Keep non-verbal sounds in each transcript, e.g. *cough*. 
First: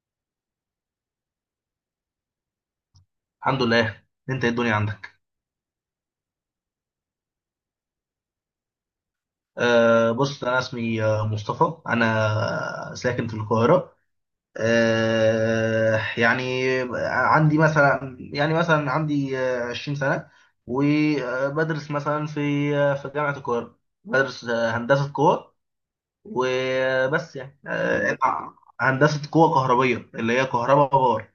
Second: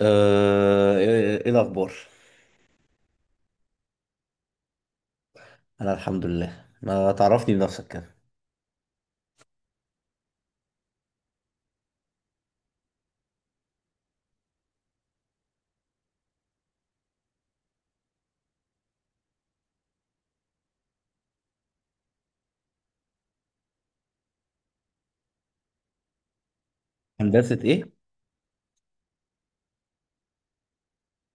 إيه الاخبار؟ الحمد لله. انت ايه الدنيا عندك؟ انا الحمد لله، ما تعرفني بنفسك كده؟ بص انا اسمي مصطفى. انا ساكن في القاهره. أه يعني عندي مثلا عندي 20 سنه، وبدرس مثلا في في جامعه القاهره. بدرس هندسه قوى. وبس هندسة يعني ايه؟ أه هندسه قوى كهربيه اللي هي كهرباء باور.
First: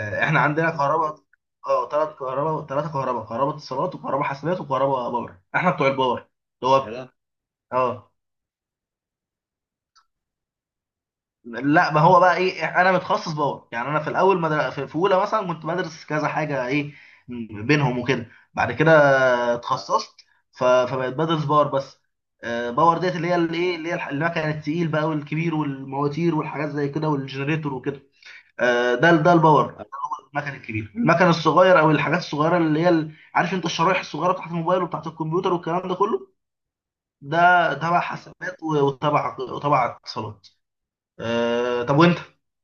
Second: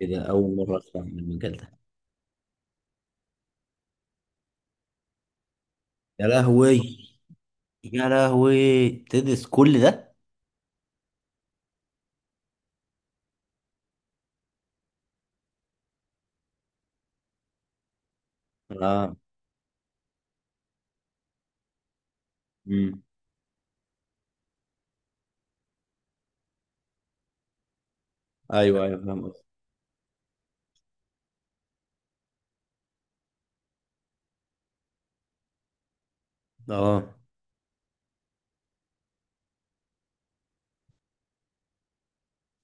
ايه ده، احنا اول عندنا مرة اسمع عن كهرباء. المجال ده. اه، ثلاث كهرباء، ثلاثه كهرباء كهرباء اتصالات وكهرباء حاسبات وكهرباء باور. احنا بتوع الباور يا اللي لهوي. هو كده. يا اه، لهوي، تدرس كل ده؟ لا، ما هو بقى ايه، انا متخصص باور. يعني انا في الاول مدر... في في اولى مثلا كنت بدرس كذا حاجه ايه بينهم وكده. بعد كده اه. اتخصصت. فبقيت بدرس باور بس. باور امم. ديت اللي هي الايه اللي هي الح- المكنه التقيل بقى والكبير والمواتير والحاجات زي كده والجنريتور وكده. ايوه، ايوه، ده فاهم قصدك. الباور. المكن الكبير المكن الصغير او الحاجات الصغيره اللي هي عارف انت الشرايح الصغيره بتاعت الموبايل وبتاعت الكمبيوتر والكلام ده كله. اه. ده تبع حسابات وتبع اتصالات. آه طب وانت؟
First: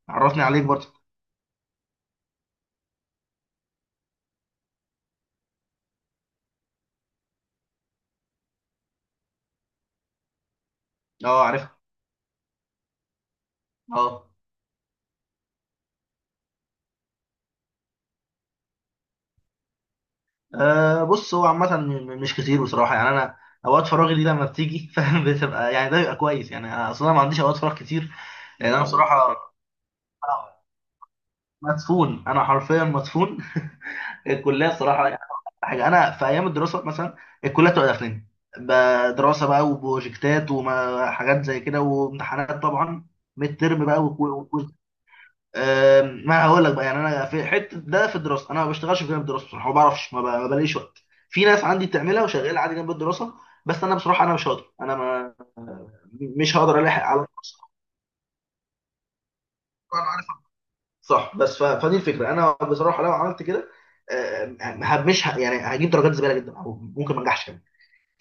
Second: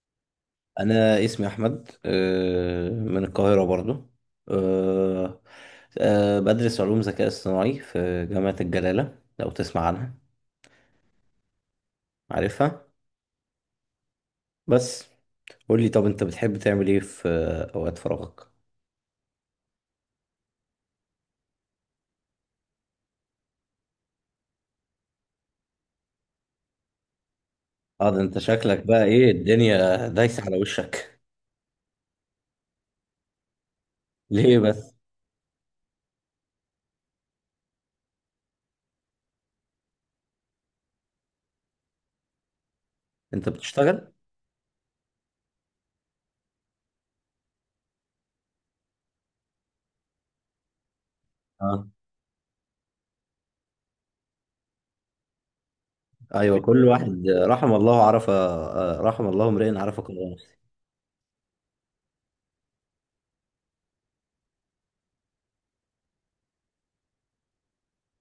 عرفني عليك برضه. انا اسمي احمد، من القاهرة برضو. آه، بدرس علوم ذكاء اصطناعي في جامعة الجلالة، لو تسمع عنها. اه، عارفها. عارفها. اه. بس. قول لي، طب انت بتحب تعمل ايه في اوقات فراغك؟ بص، هو عامه مش كتير بصراحه. يعني انا اوقات فراغي دي لما بتيجي *laughs* فاهم، بتبقى يعني ده بيبقى كويس. يعني انا اصلا ما عنديش اوقات فراغ اه، كتير. ده انت لان انا شكلك بقى ايه، بصراحه الدنيا دايسة على وشك. مدفون. انا حرفيا مدفون ليه الكليه، بس؟ الصراحه يعني حاجه. انا في ايام الدراسه مثلا الكليه بتبقى داخلين دراسه بقى وبروجكتات وحاجات زي كده وامتحانات طبعا، انت ميد ترم بقى بتشتغل؟ وكويز. ما هقول لك بقى، يعني انا في حته ده في الدراسه انا ما بشتغلش في جانب الدراسه. بصراحه ما بعرفش، ما ما بلاقيش وقت. في ناس عندي اه. بتعملها وشغاله عادي جنب الدراسه، بس انا بصراحه انا مش هقدر. انا ما مش ايوه، هقدر كل *laughs* الاحق واحد على. رحم الله امرئ عرف أنا عارف، قدر نفسه. صح. بس فدي الفكره. انا بصراحه لو عملت كده أم، ه- مش ه... يعني هجيب درجات زباله جدا، او ممكن ما انجحش كمان.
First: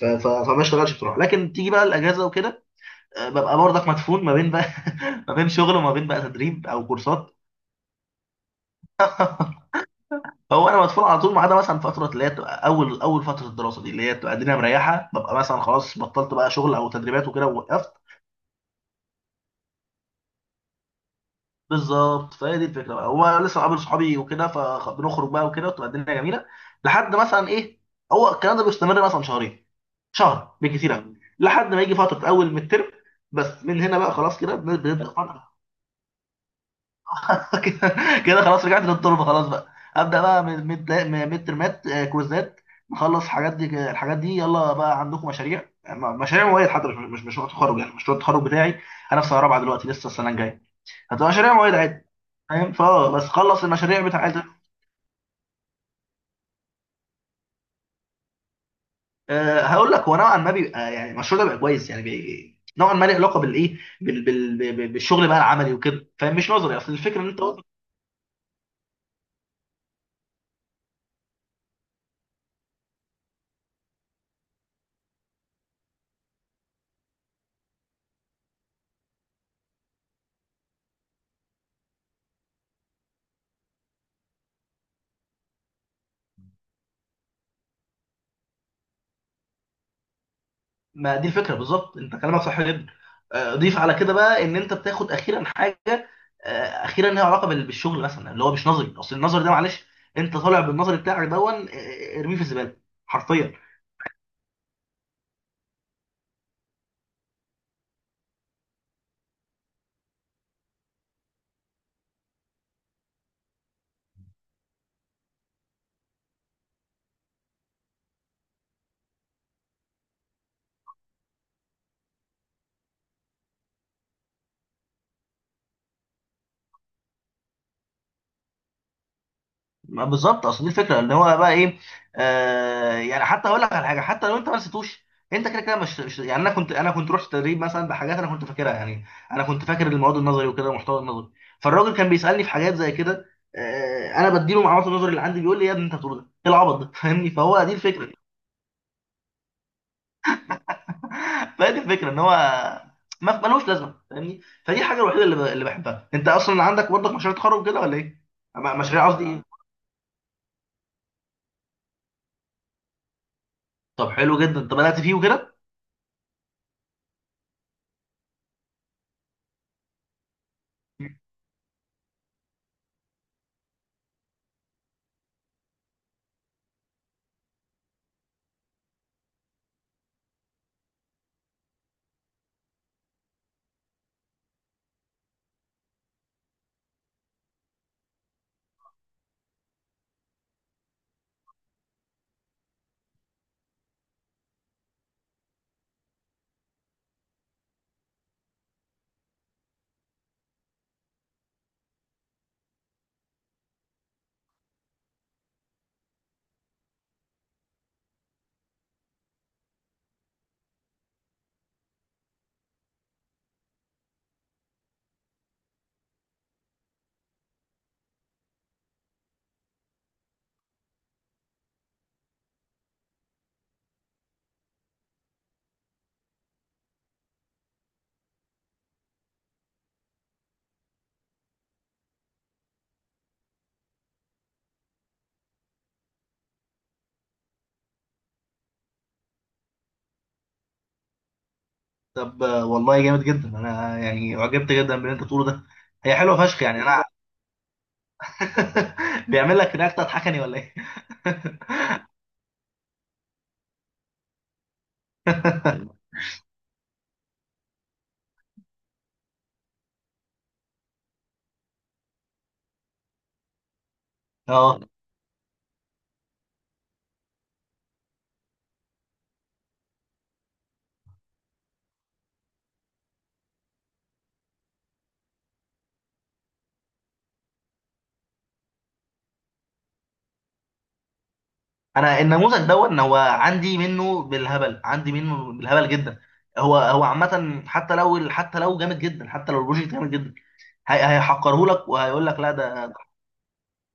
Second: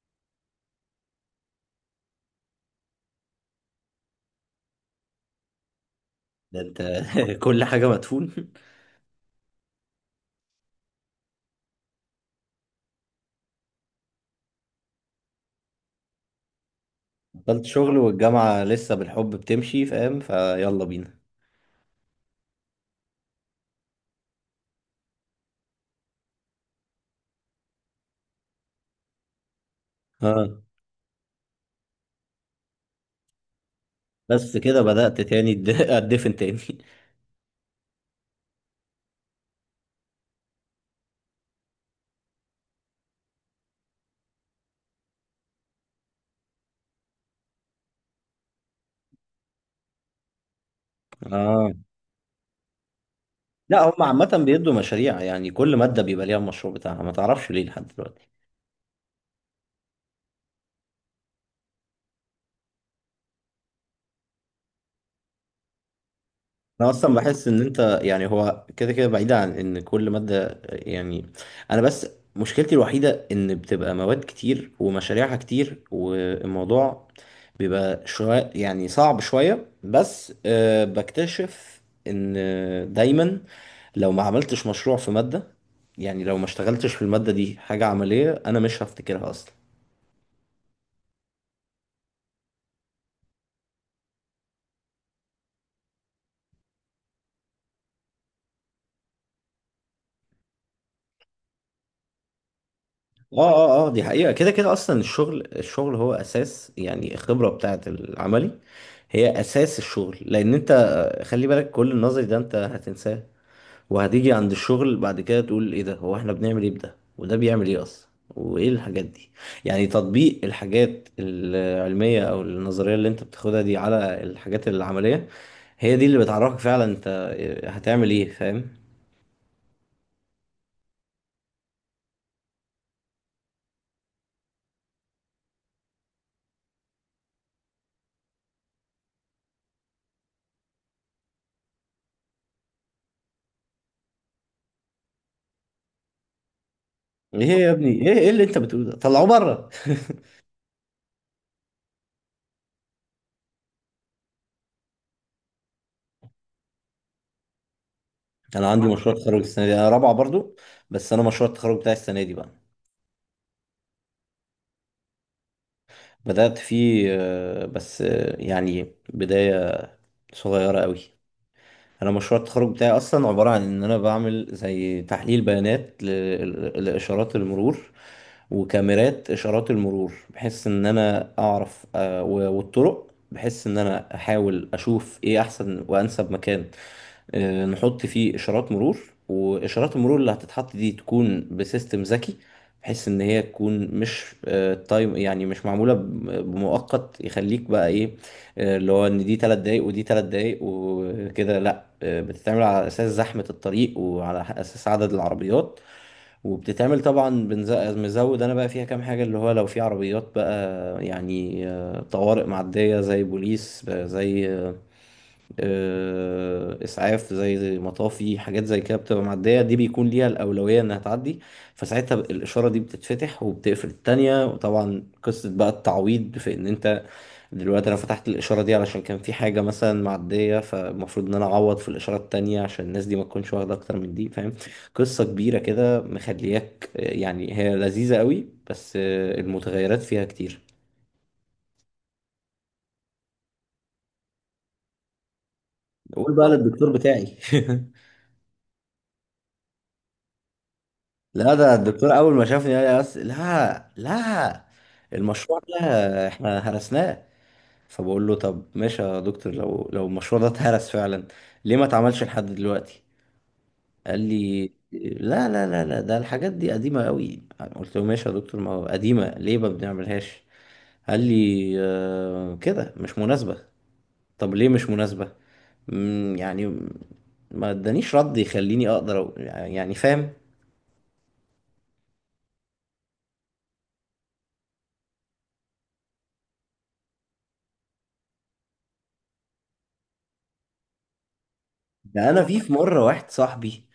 فما اشتغلش بصراحه. لكن تيجي بقى الاجازه وكده، ببقى برضك مدفون ما بين بقى *laughs* ما بين شغل وما بين بقى ده تدريب انت او كورسات. *laughs* كل حاجة مدفون. هو انا مدفون على طول، ما عدا مثلا فتره اللي هي بتبقى اول فتره الدراسه دي، اللي هي بتبقى الدنيا مريحه. ببقى مثلا خلاص، بطلت بقى شغل او تدريبات وكده بطلت ووقفت. شغل والجامعة لسه بالحب بتمشي، فاهم فيلا بينا؟ بالظبط، فهي دي الفكره بقى. هو لسه قابل صحابي وكده فبنخرج بقى وكده، وتبقى الدنيا جميله لحد مثلا ايه. هو الكلام ده بيستمر مثلا شهرين، اه، شهر بالكتير قوي، لحد ما يجي فتره اول من الترم. بس من هنا بقى خلاص كده بس كده بنبدا. بدأت تاني *laughs* اتدفن تاني. *laughs* كده خلاص رجعت للتربه خلاص بقى. ابدا بقى من ميد، ميد ترمات، كويزات. نخلص الحاجات دي، الحاجات دي يلا بقى. عندكم مشاريع مشاريع مواد حتى، مش مشروع تخرج؟ يعني مشروع التخرج بتاعي، انا في سنه رابعه دلوقتي، لسه السنه الجايه هتبقى مشاريع اه. مواد عادي. فاهم؟ فا بس خلص لا، المشاريع هم عامة بتاعتك. بيدوا مشاريع، يعني كل مادة بيبقى ليها المشروع بتاعها، ما تعرفش ليه لحد دلوقتي. أه هقول لك، هو نوعا ما بيبقى، يعني المشروع ده بيبقى كويس. يعني نوعا ما له علاقه بالايه بال- بال- بال- بالشغل بقى العملي وكده، فاهم؟ مش نظري. انا اصل اصلا الفكره ان انت بحس ان انت، يعني هو كده كده بعيد عن ان كل ماده، يعني. انا بس، مشكلتي الوحيده ان بتبقى مواد كتير ومشاريعها كتير، والموضوع بيبقى شويه يعني صعب شويه، بس بكتشف ان دايما لو ما عملتش مشروع في ماده، يعني لو ما اشتغلتش في الماده دي حاجه عمليه، انا مش هفتكرها اصلا. ما دي الفكره بالظبط، انت كلامك صح جدا. ضيف على كده بقى ان انت بتاخد اخيرا حاجه اخيرا ليها علاقه بالشغل، مثلا اللي هو مش نظري. اصل النظري ده معلش، انت طالع بالنظري بتاعك دون ارميه في الزباله اه، حرفيا. اه، اه، دي حقيقة كده كده، اصلا الشغل الشغل هو اساس، يعني الخبرة بتاعت العملي هي اساس الشغل، لان انت خلي بالك، كل النظري ده انت هتنساه، وهتيجي عند الشغل بعد كده تقول ايه ده، هو احنا بنعمل ايه، بده وده بيعمل ايه اصلا، وايه الحاجات دي. يعني تطبيق الحاجات العلمية او النظرية اللي انت بتاخدها دي على الحاجات العملية، هي دي اللي بتعرفك فعلا انت هتعمل ايه، فاهم؟ ما بالظبط، اصل دي الفكره ان هو بقى ايه. آه، يعني حتى اقول لك على حاجه، حتى لو انت ما نسيتوش انت كده كده يعني انا كنت رحت تدريب مثلا بحاجات انا كنت فاكرها. يعني انا كنت فاكر المواد النظري وكده والمحتوى النظري. فالراجل كان بيسالني في حاجات زي كده، آه انا بديله معلومات النظري اللي عندي، بيقول لي يا ابني انت بتقول ده، ايه العبط ده؟ *laughs* فاهمني؟ ايه فهو يا دي ابني، الفكره. ايه ايه *laughs* اللي انت بتقوله ده؟ طلعوه بره! *laughs* فهي دي الفكره، ان هو ما ملوش لازمه، فاهمني؟ فدي الحاجه الوحيده اللي اللي بحبها. انت اصلا عندك برضك مشاريع تخرج كده ولا ايه؟ انا عندي مشاريع مشروع قصدي تخرج ايه؟ السنه دي، انا رابعه برضو. بس انا مشروع التخرج بتاعي السنه دي بقى. طب حلو جدا، انت بدات فيه وكده. بدات فيه، بس يعني بدايه صغيره قوي. انا مشروع التخرج بتاعي اصلا عباره عن ان انا بعمل زي تحليل بيانات لاشارات المرور وكاميرات اشارات المرور، بحيث ان انا اعرف والطرق، بحيث ان انا احاول اشوف ايه احسن وانسب مكان نحط فيه اشارات مرور. واشارات المرور اللي هتتحط دي تكون بسيستم ذكي، بحيث ان هي تكون مش تايم، يعني مش معموله بمؤقت يخليك بقى ايه، اللي هو ان دي 3 دقايق ودي 3 دقايق وكده، لا، بتتعمل على اساس زحمه الطريق وعلى اساس عدد العربيات. وبتتعمل طبعا، مزود انا بقى فيها كام حاجه، اللي هو لو في عربيات بقى، يعني طوارئ معديه، زي بوليس، زي اسعاف، زي مطافي، حاجات زي كده بتبقى معديه، دي بيكون ليها الاولويه انها تعدي. فساعتها الاشاره دي بتتفتح وبتقفل التانيه، وطبعا قصه بقى التعويض في ان انت دلوقتي انا فتحت الاشاره دي علشان كان في حاجه مثلا معديه، فالمفروض ان انا اعوض في الاشاره التانيه عشان الناس دي ما تكونش واخده اكتر من دي، فاهم. قصه كبيره كده مخلياك، يعني هي لذيذه قوي، بس المتغيرات فيها كتير. طب والله جامد جدا، انا يعني اعجبت جدا باللي انت بتقوله ده. هي قول حلوه بقى فشخ، يعني للدكتور انا. بتاعي. *laughs* *laughs* بيعمل لك رياكت تضحكني ولا ايه؟ لا، ده الدكتور اول ما شافني قال لي بس: لا، لا، المشروع ده *laughs* احنا هرسناه. فبقول له: طب ماشي يا دكتور، لو المشروع ده اتهرس فعلا، ليه ما اتعملش لحد دلوقتي؟ قال لي: اه، لا، لا، لا، لا، ده الحاجات دي قديمة قوي. قلت له: ماشي يا دكتور، ما هو قديمة ليه ما بنعملهاش؟ قال لي: كده مش مناسبة. طب ليه مش مناسبة؟ يعني ما ادانيش رد يخليني اقدر أقول- يعني فاهم. انا النموذج دون هو عندي منه بالهبل، عندي منه بالهبل جدا. هو هو عامه، حتى لو جامد جدا، حتى لو البروجكت جامد جدا، هيحقره لك وهيقول ده لك انا لا في ده، مره واحد صاحبي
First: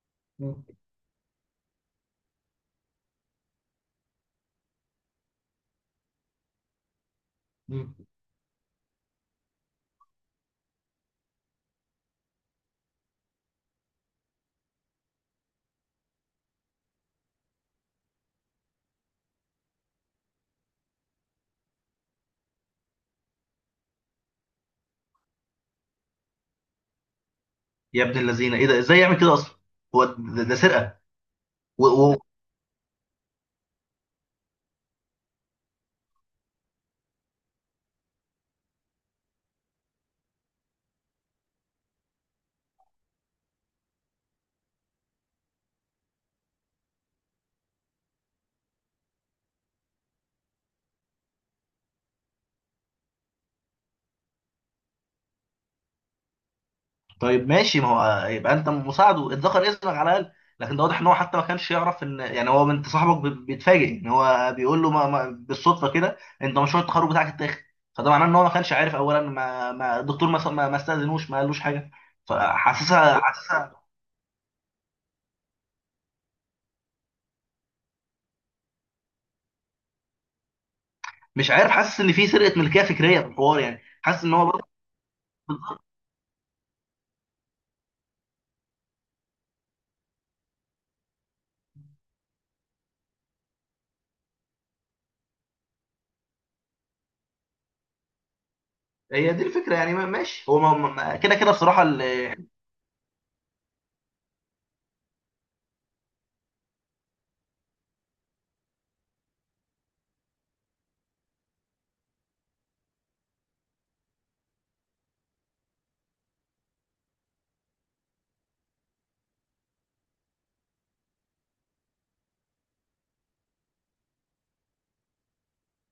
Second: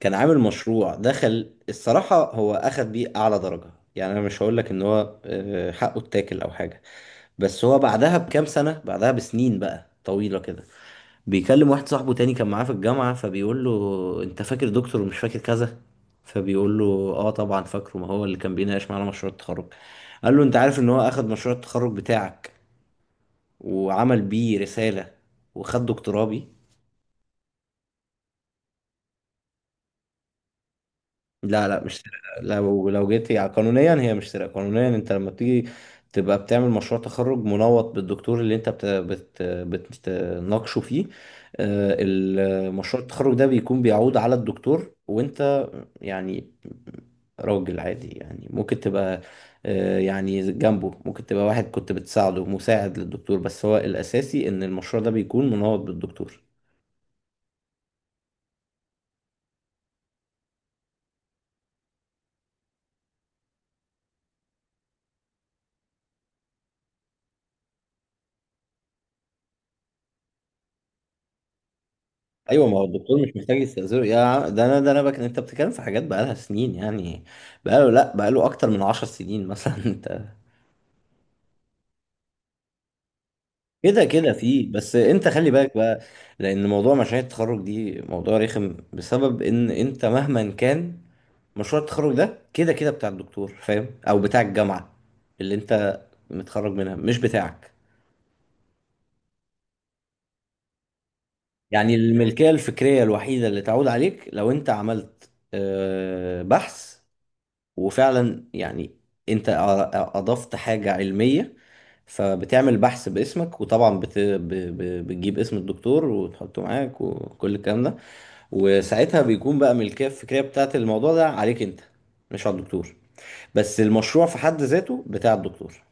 كان عامل مشروع، دخل الصراحة هو أخد بيه أعلى درجة، يعني أنا مش هقولك إن هو حقه اتاكل أو حاجة. بس هو ده- بعدها بكام سنة، بعدها بسنين بقى طويلة كده، بيكلم واحد صاحبه تاني كان معاه في الجامعة، فبيقول له: أنت فاكر دكتور ومش فاكر كذا؟ فبيقول له: آه، طبعا فاكره، ما هو اللي كان بيناقش معانا مشروع التخرج. قال له: أنت عارف إن هو أخد مشروع التخرج بتاعك وعمل بيه رسالة وخد دكتوراه بيه؟ يا ابن اللذينه، ايه ده؟ ازاي يعمل كده اصلا؟ هو ده، ده سرقه. لا، لا، و- مش و- سرقة، لو جيت يعني قانونيا هي مش سرقة، قانونيا انت لما بتيجي تبقى بتعمل مشروع تخرج منوط بالدكتور اللي انت بت بت بتناقشه فيه. المشروع التخرج ده بيكون بيعود على الدكتور، وانت يعني راجل عادي، يعني ممكن تبقى يعني جنبه، ممكن تبقى واحد كنت بتساعده، مساعد للدكتور، بس هو الأساسي ان المشروع ده بيكون منوط بالدكتور. طيب ماشي، ما هو يبقى انت مساعده اتذكر اسمك على الاقل. لكن ده واضح ان هو حتى ما كانش يعرف، ان يعني هو انت صاحبك بيتفاجئ ان هو بيقول له، ما ما بالصدفه كده انت مشروع التخرج بتاعك اتاخد. فده معناه ان هو ما كانش عارف اولا، ما الدكتور ما استاذنوش، ما قالوش حاجه. ايوه، ما هو الدكتور فحاسسها مش محتاج يستأذنه يا عم، ده انا بك، انت بتتكلم في حاجات بقالها سنين يعني، بقاله لا، بقاله اكتر من عشر سنين مثلا. *laughs* انت مش عارف، حاسس ان في سرقه ملكيه فكريه في الحوار. يعني كده حاسس كده ان هو برضه فيه، بس انت خلي بالك بقى، لان موضوع مشاريع التخرج دي موضوع رخم، بسبب ان انت مهما كان، مشروع التخرج ده كده كده بتاع الدكتور، فاهم، او بتاع الجامعة اللي انت متخرج منها، مش بتاعك. هي دي الفكره. يعني ماشي. هو كده كده بصراحه. يعني الملكية الفكرية الوحيدة اللي تعود عليك لو انت عملت بحث، وفعلا يعني انت اضفت حاجة علمية، فبتعمل بحث باسمك، وطبعا بتجيب اسم الدكتور وتحطه معاك، وكل الكلام ده. وساعتها بيكون بقى ملكية الفكرية بتاعت الموضوع ده عليك انت، مش على الدكتور. بس المشروع في حد ذاته بتاع الدكتور.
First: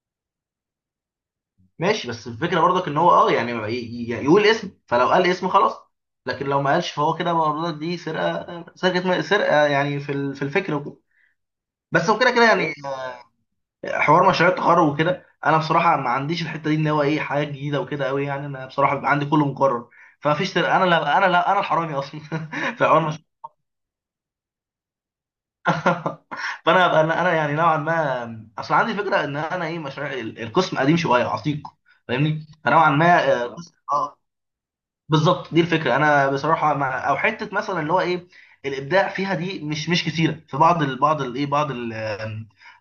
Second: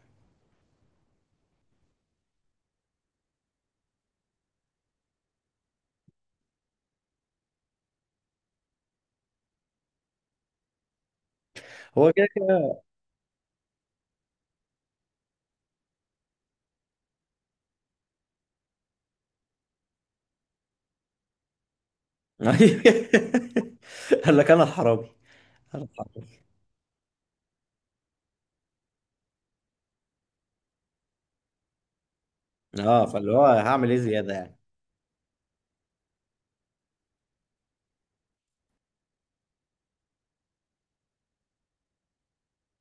ماشي، بس الفكره برضك ان هو اه يعني يعني يقول اسم. فلو قال اسم خلاص، لكن لو ما قالش فهو كده برضك دي سرقه، يعني في في الفكر وكده. بس هو كده وكده كده كده كده. يعني حوار مشاريع التخرج وكده، انا بصراحه ما عنديش الحته دي، ان هو ايه حاجه جديده وكده قوي. يعني انا بصراحه بيبقى عندي كله مقرر، فما فيش سرقه. انا لا، انا الحرامي اصلا. *laughs* في حوار *laughs* قال لك انا الحرامي؟ انا الحرامي. فانا انا أنا يعني نوعا ما اصل عندي فكره ان انا ايه مشاريع القسم قديم شويه عتيق، فاهمني؟ فنوعا اه، فاللي ما هو هعمل ايه اه زيادة يعني؟ بالظبط، دي الفكره. انا بصراحه مع او حته مثلا اللي هو ايه الابداع فيها دي، مش كتيره في بعض ال بعض الايه بعض ال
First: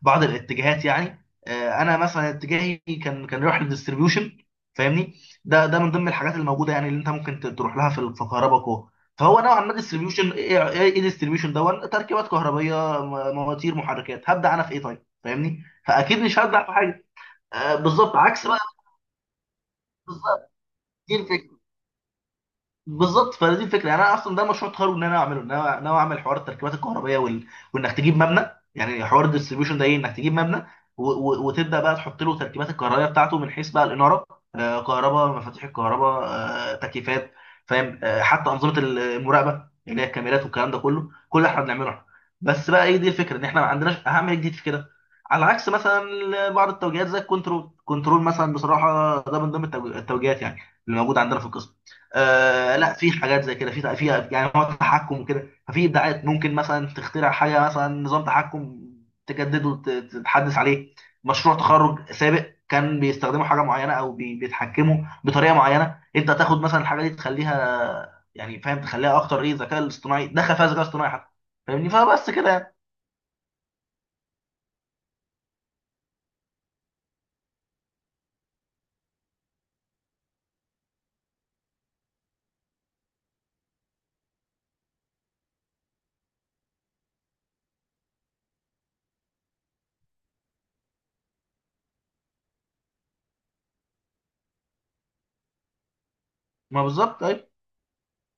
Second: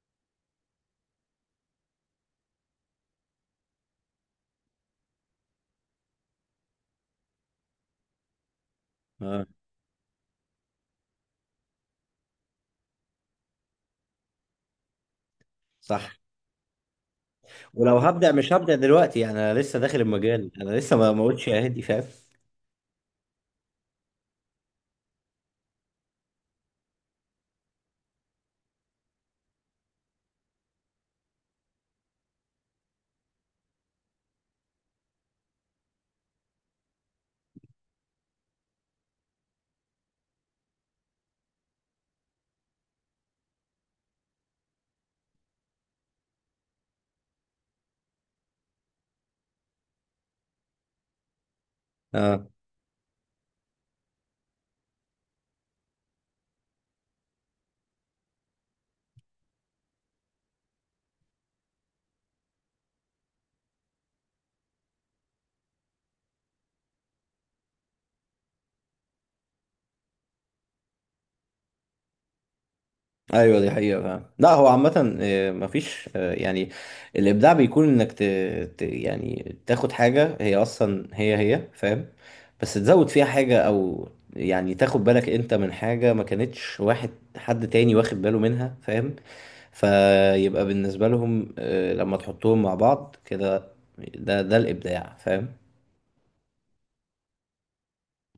بعض الاتجاهات. يعني انا مثلا اتجاهي كان يروح للديستريبيوشن، فاهمني؟ ده ده من ضمن الحاجات الموجوده يعني، اللي انت ممكن تروح لها في في كهرباء. فهو اه. نوعا ما ديستريبيوشن ايه ايه إيه ديستريبيوشن دون تركيبات كهربائيه، مواتير، محركات. هبدا انا في ايه؟ طيب فاهمني؟ صح. فاكيد مش هبدا في حاجه ولو بالظبط هبدأ عكس مش بقى. هبدأ دلوقتي، انا لسه داخل المجال، بالظبط انا لسه ما دي ما قلتش الفكره. يا هادي، فاهم. بالظبط فدي الفكره، يعني انا اصلا ده مشروع تخرج ان انا اعمله. ان انا ناوي اعمل حوار التركيبات الكهربائيه وانك تجيب مبنى. يعني حوار الديستريبيوشن ده ايه، انك تجيب مبنى وتبدا بقى تحط له تركيبات الكهربائيه بتاعته من حيث بقى الاناره، آه كهرباء، مفاتيح الكهرباء، آه تكييفات، فاهم؟ آه حتى انظمه المراقبه اللي هي الكاميرات والكلام ده كله، كل اللي احنا بنعمله احنا. بس بقى ايه دي الفكره، ان احنا ما عندناش اهم حاجه جديد في كده. على عكس مثلا بعض التوجيهات زي الكنترول. كنترول مثلا بصراحه ده من ضمن التوجيهات، يعني اللي موجوده عندنا في القسم. اه، آه لا، في حاجات زي كده، في في يعني هو تحكم وكده، ففي ابداعات، ممكن مثلا تخترع حاجه مثلا نظام تحكم تجدده تتحدث عليه. مشروع تخرج سابق كان بيستخدموا حاجه معينه او بيتحكموا بطريقه معينه. انت تاخد مثلا الحاجه دي تخليها، يعني فاهم؟ تخليها اكتر ايه، ذكاء الاصطناعي دخل فيها، ذكاء اصطناعي حتى، فاهمني؟ فبس كده يعني. ايوه، دي حقيقة فعلا، لا هو عامة مفيش، يعني الابداع بيكون انك يعني تاخد حاجة هي اصلا هي هي، فاهم، بس تزود فيها حاجة، او يعني تاخد بالك انت من حاجة ما كانتش واحد، حد تاني واخد باله منها، فاهم، فيبقى بالنسبة لهم، لما تحطهم مع بعض كده، ده الابداع، فاهم. ما بالظبط، أيوة.